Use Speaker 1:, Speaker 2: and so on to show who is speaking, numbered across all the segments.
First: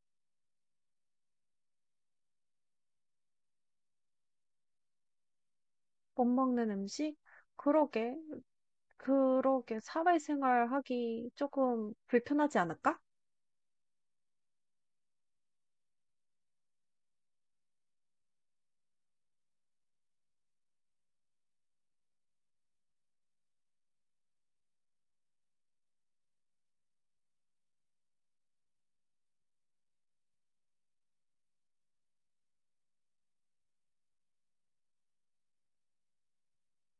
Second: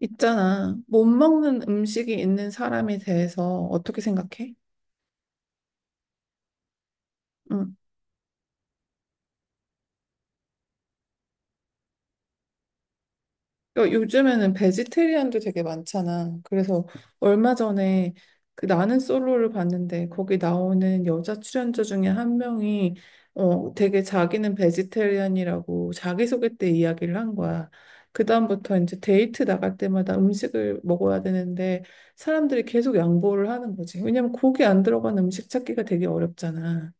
Speaker 1: 있잖아. 못 먹는 음식이 있는 사람에 대해서 어떻게 생각해?
Speaker 2: 못 먹는 음식?
Speaker 1: 응.
Speaker 2: 그러게, 그러게, 사회생활 하기 조금 불편하지 않을까?
Speaker 1: 그러니까 요즘에는 베지테리안도 되게 많잖아. 그래서 얼마 전에 그 나는 솔로를 봤는데 거기 나오는 여자 출연자 중에 한 명이 되게 자기는 베지테리안이라고 자기소개 때 이야기를 한 거야. 그다음부터 이제 데이트 나갈 때마다 음식을 먹어야 되는데 사람들이 계속 양보를 하는 거지. 왜냐면 고기 안 들어간 음식 찾기가 되게 어렵잖아.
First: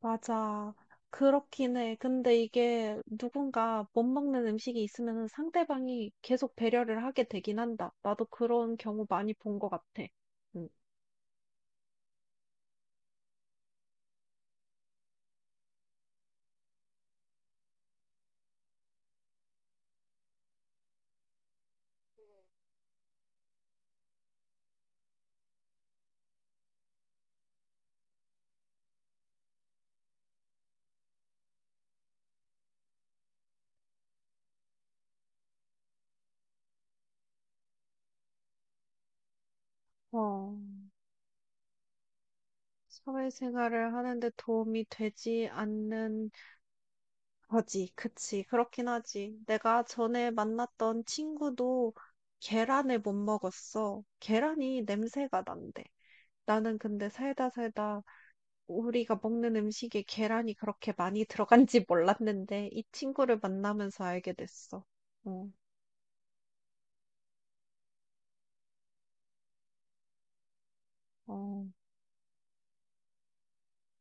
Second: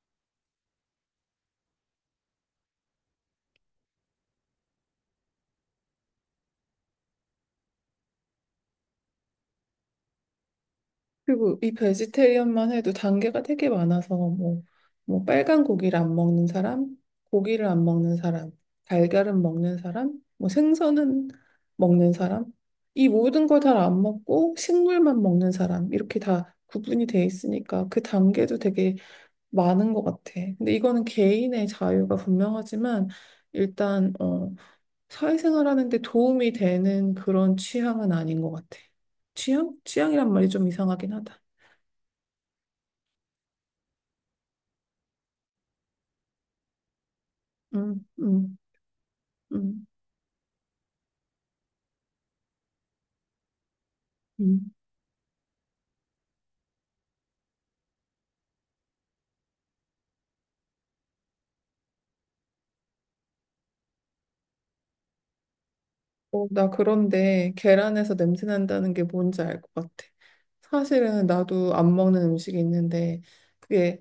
Speaker 2: 맞아. 그렇긴 해. 근데 이게 누군가 못 먹는 음식이 있으면 상대방이 계속 배려를 하게 되긴 한다. 나도 그런 경우 많이 본 것 같아. 응.
Speaker 1: 그리고 이 베지테리언만 해도 단계가 되게 많아서 뭐 빨간 고기를 안 먹는 사람, 고기를 안 먹는 사람, 달걀은 먹는 사람, 뭐 생선은 먹는 사람, 이 모든 걸 다 안 먹고 식물만 먹는 사람 이렇게 다 구분이 돼 있으니까 그 단계도 되게 많은 것 같아. 근데 이거는 개인의 자유가 분명하지만 일단 사회생활하는 데 도움이 되는 그런 취향은 아닌 것 같아. 취향? 취향이란 말이
Speaker 2: 어,
Speaker 1: 좀 이상하긴 하다.
Speaker 2: 사회생활을 하는데 도움이 되지 않는 하지,
Speaker 1: 음,
Speaker 2: 그치.
Speaker 1: 음,
Speaker 2: 그렇긴 하지. 내가
Speaker 1: 음.
Speaker 2: 전에 만났던 친구도 계란을 못 먹었어.
Speaker 1: 음.
Speaker 2: 계란이 냄새가 난대. 나는 근데 살다 살다 우리가 먹는 음식에 계란이 그렇게 많이 들어간지 몰랐는데 이 친구를 만나면서 알게 됐어. 어,
Speaker 1: 어, 나 그런데 계란에서 냄새 난다는 게 뭔지 알 것 같아. 사실은
Speaker 2: 어,
Speaker 1: 나도 안 먹는 음식이 있는데 그게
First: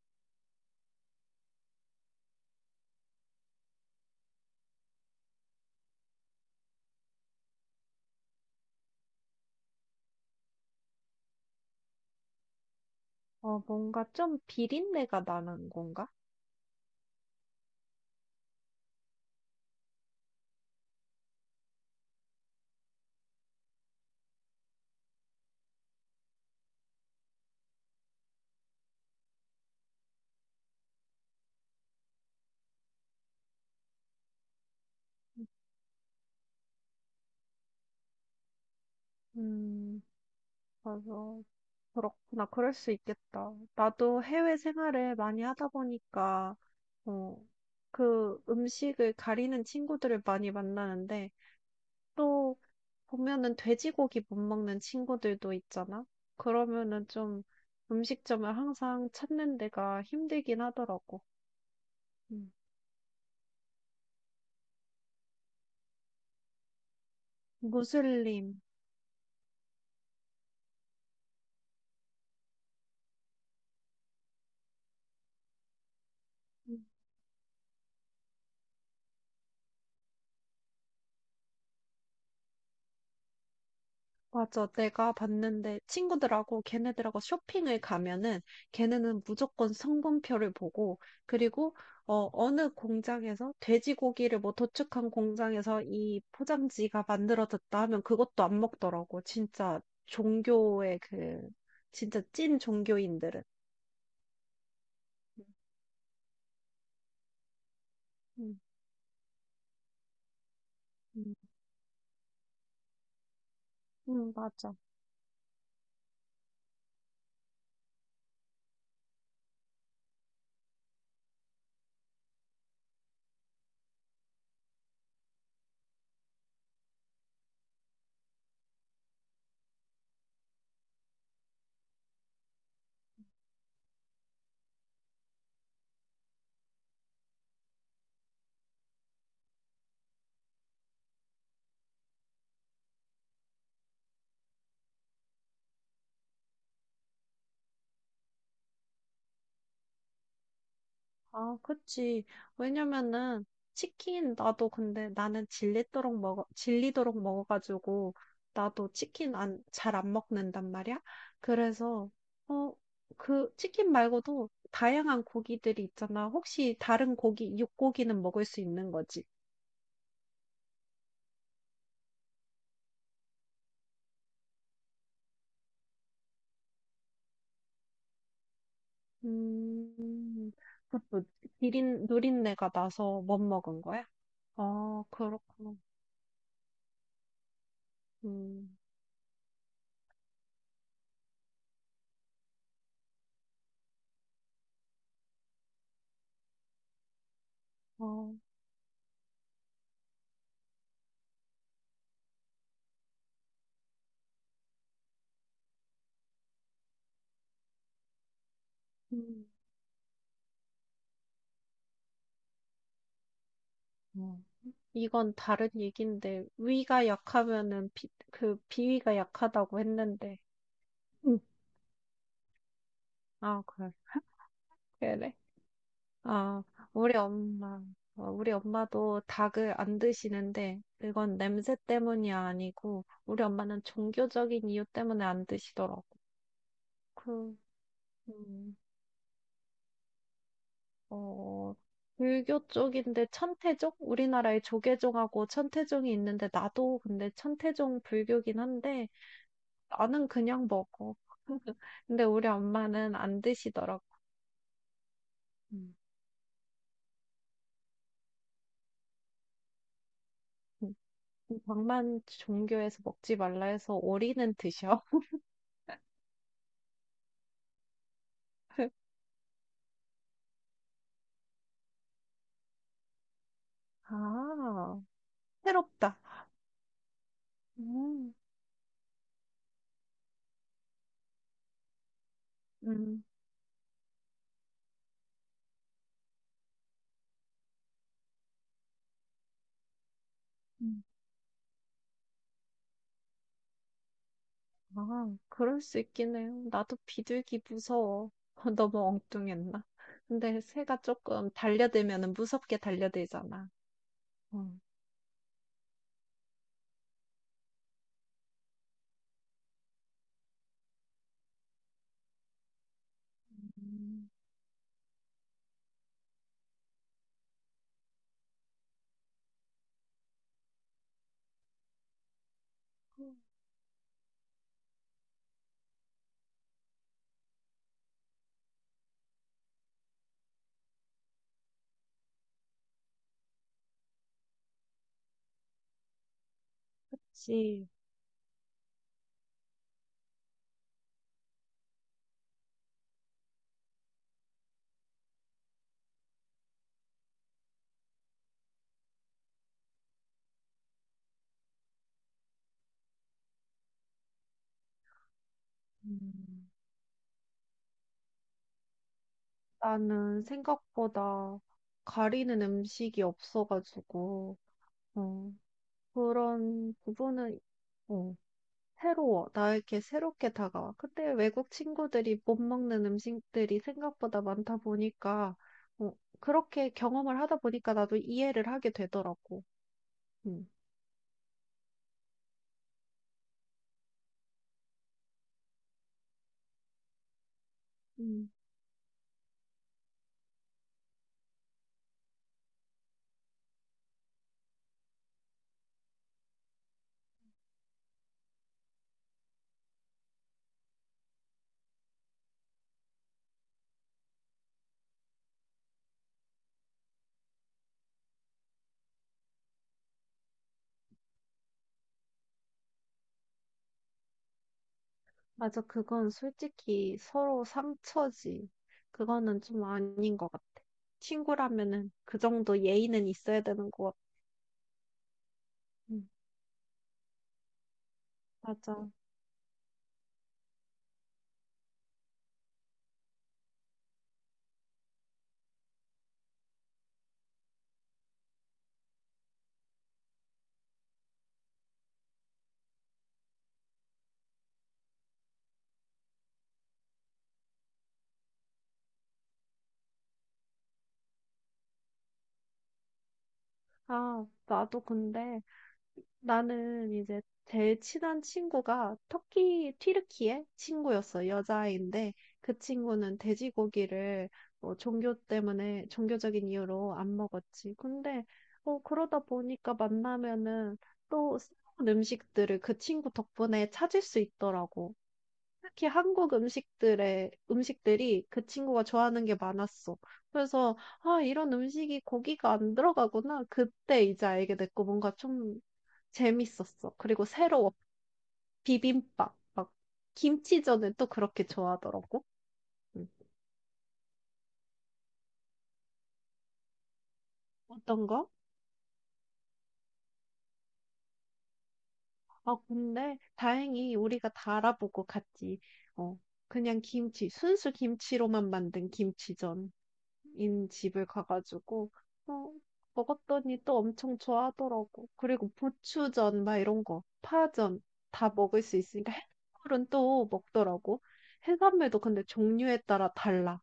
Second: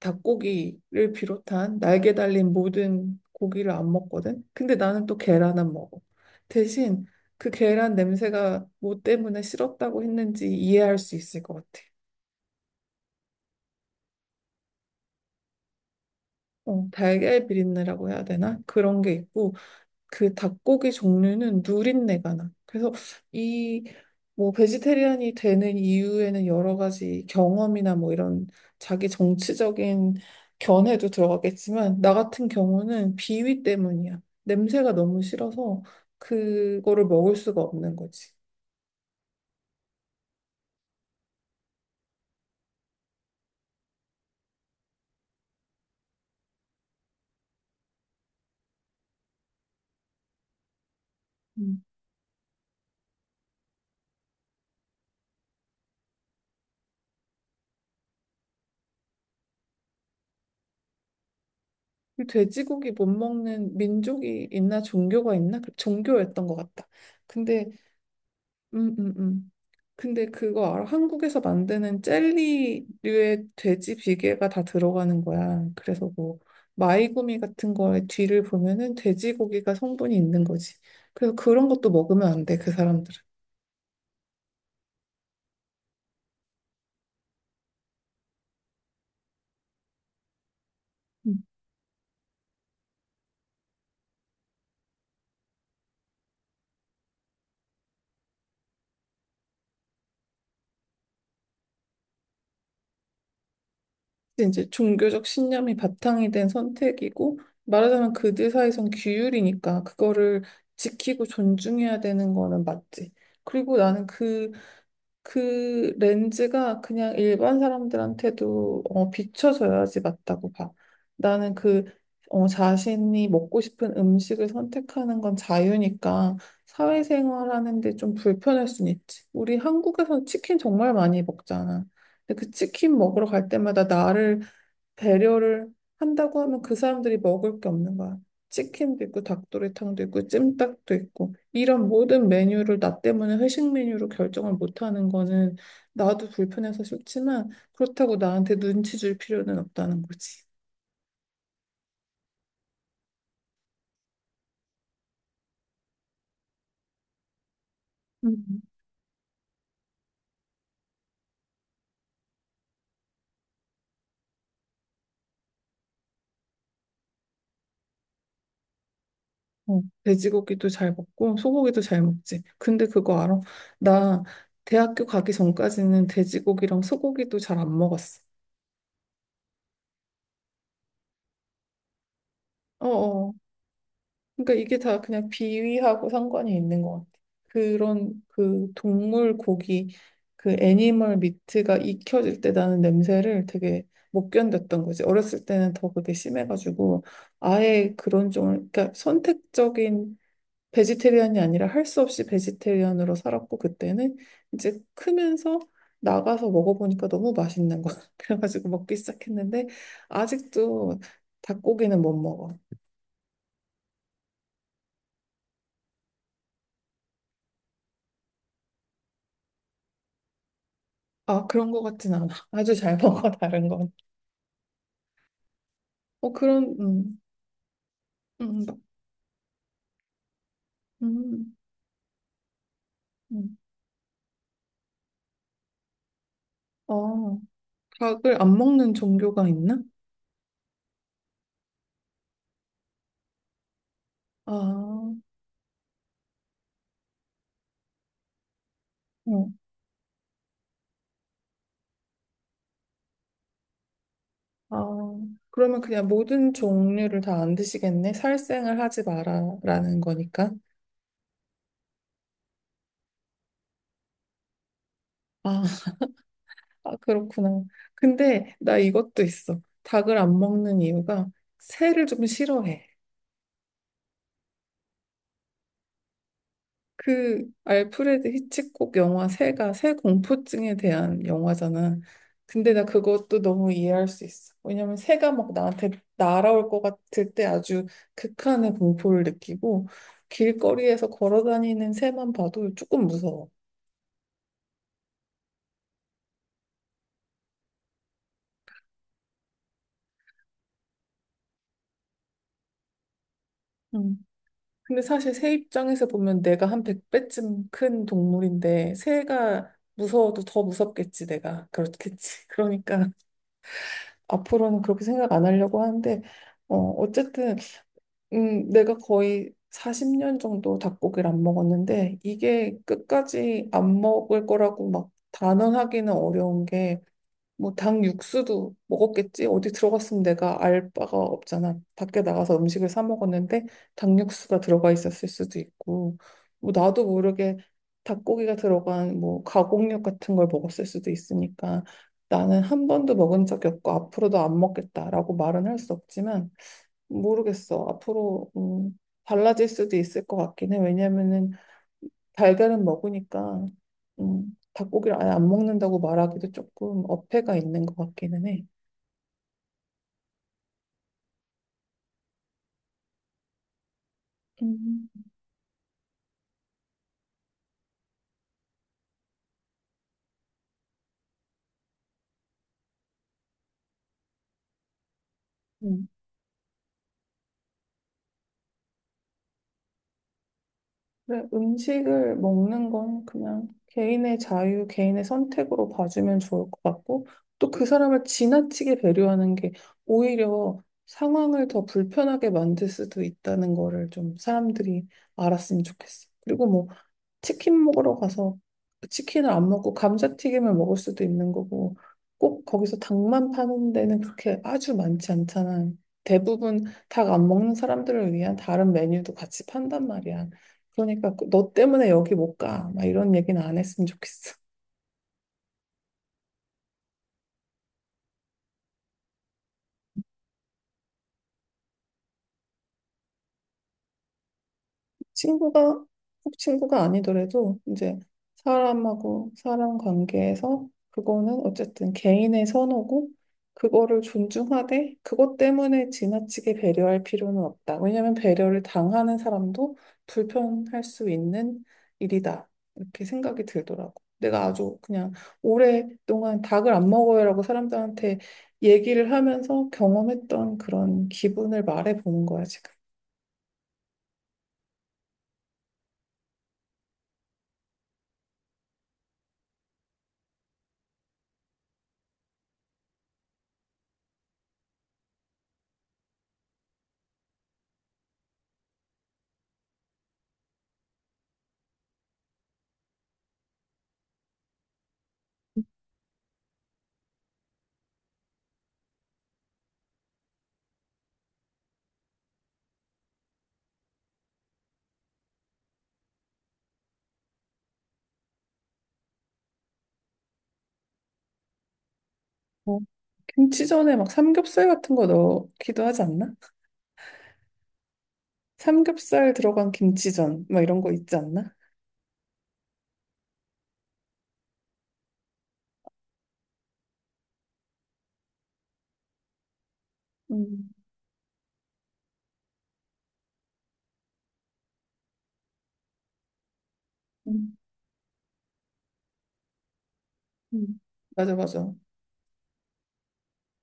Speaker 1: 닭고기를 비롯한 날개 달린 모든 고기를 안 먹거든. 근데 나는 또 계란은 먹어. 대신 그 계란 냄새가 뭐 때문에 싫었다고 했는지 이해할 수 있을 것 같아.
Speaker 2: 뭔가 좀 비린내가 나는 건가?
Speaker 1: 어, 달걀 비린내라고 해야 되나? 그런 게 있고 그 닭고기 종류는 누린내가 나. 그래서 이 뭐 베지테리안이 되는 이유에는 여러 가지 경험이나 뭐 이런 자기 정치적인 견해도 들어가겠지만 나 같은 경우는 비위 때문이야. 냄새가 너무 싫어서 그거를 먹을 수가 없는 거지.
Speaker 2: 음, 맞아. 그렇구나. 그럴 수 있겠다. 나도 해외 생활을 많이 하다 보니까, 어, 그 음식을 가리는 친구들을 많이 만나는데,
Speaker 1: 음.
Speaker 2: 또 보면은 돼지고기 못 먹는 친구들도 있잖아? 그러면은 좀 음식점을 항상 찾는 데가 힘들긴 하더라고.
Speaker 1: 이
Speaker 2: 음.
Speaker 1: 돼지고기 못 먹는 민족이 있나 종교가 있나? 그 종교였던 것 같다. 근데
Speaker 2: 무슬림.
Speaker 1: 음, 음, 음. 근데 그거 알아? 한국에서 만드는 젤리류의 돼지 비계가 다 들어가는 거야. 그래서 뭐
Speaker 2: 음.
Speaker 1: 마이구미 같은 거에 뒤를 보면은 돼지고기가 성분이 있는 거지. 그래서 그런 것도 먹으면 안 돼, 그 사람들은.
Speaker 2: 맞아. 내가 봤는데 친구들하고 걔네들하고 쇼핑을 가면은 걔네는 무조건 성분표를 보고
Speaker 1: 음.
Speaker 2: 그리고 어느 공장에서 돼지고기를 뭐 도축한 공장에서 이 포장지가 만들어졌다 하면 그것도 안 먹더라고. 진짜 종교의 그 진짜 찐 종교인들은.
Speaker 1: 근데 이제 종교적 신념이 바탕이 된 선택이고 말하자면 그들
Speaker 2: 음,
Speaker 1: 사이선 규율이니까 그거를
Speaker 2: 음,
Speaker 1: 지키고 존중해야 되는 거는 맞지. 그리고 나는 그
Speaker 2: 맞아.
Speaker 1: 그 렌즈가 그냥 일반 사람들한테도 비춰져야지 맞다고 봐. 나는 그 자신이 먹고 싶은 음식을 선택하는 건 자유니까 사회생활하는 데 좀 불편할 순 있지. 우리 한국에서 치킨 정말 많이 먹잖아. 근데 그 치킨 먹으러 갈 때마다 나를 배려를 한다고 하면 그 사람들이 먹을 게 없는 거야. 치킨도 있고 닭도리탕도 있고 찜닭도 있고 이런 모든 메뉴를 나 때문에 회식 메뉴로 결정을 못하는 거는 나도 불편해서 싫지만 그렇다고 나한테 눈치 줄 필요는 없다는 거지.
Speaker 2: 아, 그치. 왜냐면은, 치킨, 나도 근데 나는 질리도록 먹어, 질리도록 먹어가지고,
Speaker 1: 음.
Speaker 2: 나도 치킨 안, 잘 안 먹는단 말이야. 그래서, 어, 그, 치킨 말고도 다양한 고기들이 있잖아. 혹시 다른 고기, 육고기는 먹을 수 있는 거지.
Speaker 1: 어, 돼지고기도 잘 먹고 소고기도 잘 먹지. 근데 그거 알아? 나 대학교 가기 전까지는 돼지고기랑 소고기도 잘 안 먹었어.
Speaker 2: 음, 그것도 누린내가 나서
Speaker 1: 어어.
Speaker 2: 못 먹은 거야?
Speaker 1: 그러니까 이게 다
Speaker 2: 아,
Speaker 1: 그냥
Speaker 2: 그렇구나.
Speaker 1: 비위하고 상관이 있는 것 같아. 그런 그
Speaker 2: 음,
Speaker 1: 동물 고기, 그 애니멀 미트가 익혀질 때 나는 냄새를 되게 못 견뎠던 거지. 어렸을 때는 더 그게 심해가지고 아예 그런
Speaker 2: 어,
Speaker 1: 종을, 그러니까 선택적인 베지테리안이 아니라 할 수 없이 베지테리안으로 살았고 그때는 이제 크면서 나가서 먹어보니까 너무 맛있는 거야. 그래가지고 먹기
Speaker 2: 음.
Speaker 1: 시작했는데 아직도 닭고기는 못 먹어.
Speaker 2: 음. 이건 다른 얘기인데 위가 약하면은 그 비위가 약하다고 했는데 음.
Speaker 1: 아, 그런 것 같진 않아. 아주 잘 먹어,
Speaker 2: 아
Speaker 1: 다른
Speaker 2: 그래
Speaker 1: 건.
Speaker 2: 그래.
Speaker 1: 어,
Speaker 2: 아
Speaker 1: 그런,
Speaker 2: 우리 엄마 우리
Speaker 1: 음,
Speaker 2: 엄마도 닭을 안 드시는데 그건
Speaker 1: 음,
Speaker 2: 냄새 때문이 아니고 우리
Speaker 1: 음.
Speaker 2: 엄마는 종교적인 이유 때문에 안 드시더라고.
Speaker 1: 어,
Speaker 2: 그
Speaker 1: 닭을 안
Speaker 2: 음,
Speaker 1: 먹는 종교가 있나?
Speaker 2: 어, 불교 쪽인데 천태종.
Speaker 1: 아,
Speaker 2: 우리나라에
Speaker 1: 어,
Speaker 2: 조계종하고 천태종이 있는데 나도 근데 천태종 불교긴 한데 나는 그냥 먹어. 근데 우리 엄마는 안 드시더라고.
Speaker 1: 아, 그러면
Speaker 2: 음.
Speaker 1: 그냥 모든 종류를 다 안 드시겠네? 살생을 하지 마라라는 거니까.
Speaker 2: 음, 방만 종교에서 먹지 말라 해서 오리는 드셔.
Speaker 1: 아, 아, 그렇구나. 근데 나 이것도 있어. 닭을 안 먹는 이유가 새를 좀 싫어해.
Speaker 2: 아, 새롭다.
Speaker 1: 그 알프레드
Speaker 2: 음,
Speaker 1: 히치콕 영화 새가 새 공포증에 대한 영화잖아. 근데 나
Speaker 2: 음.
Speaker 1: 그것도 너무 이해할 수 있어. 왜냐면 새가 막 나한테 날아올 것 같을 때 아주 극한의 공포를 느끼고
Speaker 2: 음.
Speaker 1: 길거리에서 걸어 다니는 새만 봐도 조금 무서워.
Speaker 2: 아, 그럴 수 있긴 해요. 나도 비둘기 무서워. 너무 엉뚱했나? 근데 새가 조금 달려들면은 무섭게 달려들잖아.
Speaker 1: 음.
Speaker 2: 어.
Speaker 1: 근데 사실 새 입장에서 보면 내가 한 백배쯤 큰 동물인데 새가 무서워도 더 무섭겠지 내가. 그렇겠지. 그러니까
Speaker 2: 음,
Speaker 1: 앞으로는 그렇게 생각 안 하려고 하는데 어쨌든 내가 거의 40년 정도 닭고기를 안 먹었는데 이게 끝까지 안 먹을 거라고 막 단언하기는 어려운 게 뭐 닭 육수도 먹었겠지 어디 들어갔으면 내가 알 바가 없잖아 밖에 나가서 음식을 사 먹었는데 닭 육수가 들어가 있었을 수도 있고 뭐 나도 모르게
Speaker 2: 그치.
Speaker 1: 닭고기가 들어간 뭐 가공육 같은 걸 먹었을 수도 있으니까 나는 한 번도 먹은 적이 없고 앞으로도 안 먹겠다라고 말은 할 수 없지만 모르겠어. 앞으로 달라질 수도 있을 것 같긴 해. 왜냐면은 달걀은 먹으니까 닭고기를 아예 안 먹는다고 말하기도
Speaker 2: 음.
Speaker 1: 조금 어폐가 있는 것 같기는 해.
Speaker 2: 나는 생각보다 가리는 음식이 없어가지고,
Speaker 1: 음.
Speaker 2: 어, 그런 부분은 어, 새로워. 나에게 새롭게 다가와. 근데 외국 친구들이 못 먹는 음식들이 생각보다 많다 보니까
Speaker 1: 음.
Speaker 2: 어, 그렇게 경험을 하다 보니까 나도 이해를 하게 되더라고. 음.
Speaker 1: 그래, 음식을 먹는 건 그냥 개인의 자유, 개인의 선택으로 봐주면 좋을 것 같고, 또 그 사람을
Speaker 2: 음.
Speaker 1: 지나치게 배려하는 게 오히려 상황을 더 불편하게 만들 수도 있다는 거를 좀 사람들이 알았으면 좋겠어. 그리고 뭐 치킨 먹으러 가서 그 치킨을 안 먹고 감자튀김을 먹을 수도 있는 거고 꼭 거기서 닭만 파는 데는 그렇게 아주 많지 않잖아. 대부분 닭 안 먹는 사람들을 위한 다른 메뉴도 같이 판단 말이야. 너 때문에 여기 못 가. 막 이런 얘기는 안 했으면 좋겠어.
Speaker 2: 맞아. 그건 솔직히 서로 상처지. 그거는 좀 아닌 것 같아. 친구라면은 그 정도 예의는 있어야 되는 것 같아.
Speaker 1: 친구가
Speaker 2: 음,
Speaker 1: 꼭 친구가 아니더라도 이제
Speaker 2: 맞아.
Speaker 1: 사람하고 사람 관계에서 그거는 어쨌든 개인의 선호고 그거를 존중하되 그것 때문에 지나치게 배려할 필요는 없다. 왜냐하면 배려를 당하는 사람도 불편할 수 있는 일이다. 이렇게 생각이 들더라고. 내가 아주 그냥 오랫동안 닭을 안 먹어요라고 사람들한테 얘기를 하면서 경험했던 그런 기분을 말해보는 거야, 지금.
Speaker 2: 아, 나도 근데 나는 이제 제일 친한 친구가 튀르키예 친구였어. 여자아이인데 그 친구는 돼지고기를 뭐 종교 때문에, 종교적인 이유로 안 먹었지. 근데 그러다 보니까 만나면은 또 새로운 음식들을 그 친구 덕분에 찾을 수 있더라고. 특히 한국 음식들의 음식들이 그 친구가 좋아하는 게 많았어. 그래서 아, 이런 음식이 고기가 안 들어가구나. 그때 이제 알게 됐고 뭔가 좀 재밌었어. 그리고 새로워. 비빔밥. 막 김치전을 또 그렇게 좋아하더라고.
Speaker 1: 어,
Speaker 2: 음.
Speaker 1: 김치전에 막 삼겹살 같은 거 넣기도 하지 않나?
Speaker 2: 어떤 거?
Speaker 1: 삼겹살 들어간 김치전 막 이런 거 있지 않나?
Speaker 2: 아, 근데 다행히 우리가 다 알아보고 갔지. 어, 그냥 순수 김치로만 만든 김치전. 인
Speaker 1: 음,
Speaker 2: 집을 가가지고 어, 먹었더니 또 엄청 좋아하더라고. 그리고 부추전 막 이런 거,
Speaker 1: 음,
Speaker 2: 파전 다 먹을 수 있으니까 해산물은 또
Speaker 1: 음.
Speaker 2: 먹더라고.
Speaker 1: 맞아 맞아.
Speaker 2: 해산물도 근데 종류에 따라 달라.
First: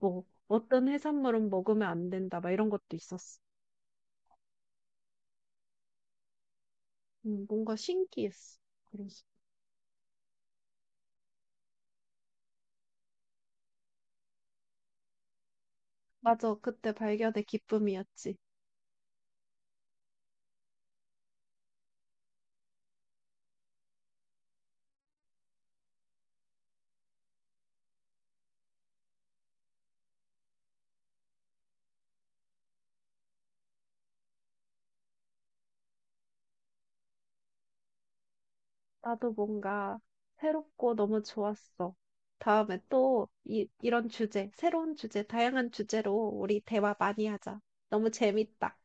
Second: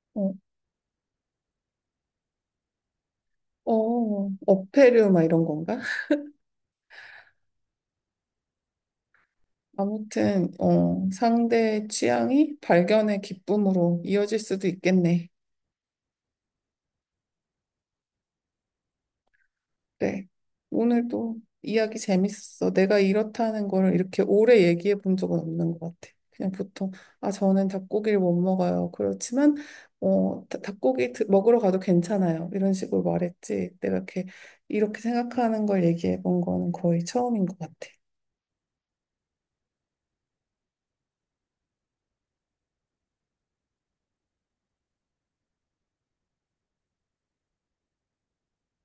Speaker 2: 뭐
Speaker 1: 어,
Speaker 2: 어떤 해산물은 먹으면 안 된다 막 이런 것도 있었어.
Speaker 1: 어패류 막 이런 건가?
Speaker 2: 뭔가 신기했어. 그래서
Speaker 1: 아무튼 어, 상대의 취향이 발견의 기쁨으로 이어질 수도 있겠네.
Speaker 2: 맞아, 그때 발견의 기쁨이었지.
Speaker 1: 네. 오늘도 이야기 재밌었어. 내가 이렇다는 거를 이렇게 오래 얘기해 본 적은 없는 것 같아. 그냥 보통, 아, 저는 닭고기를 못 먹어요. 그렇지만, 먹으러 가도 괜찮아요. 이런 식으로 말했지. 내가 이렇게, 이렇게 생각하는 걸 얘기해 본 거는 거의 처음인 것 같아.
Speaker 2: 나도 뭔가 새롭고 너무 좋았어. 다음에 또 이런 주제, 새로운 주제, 다양한 주제로 우리 대화 많이 하자. 너무 재밌다.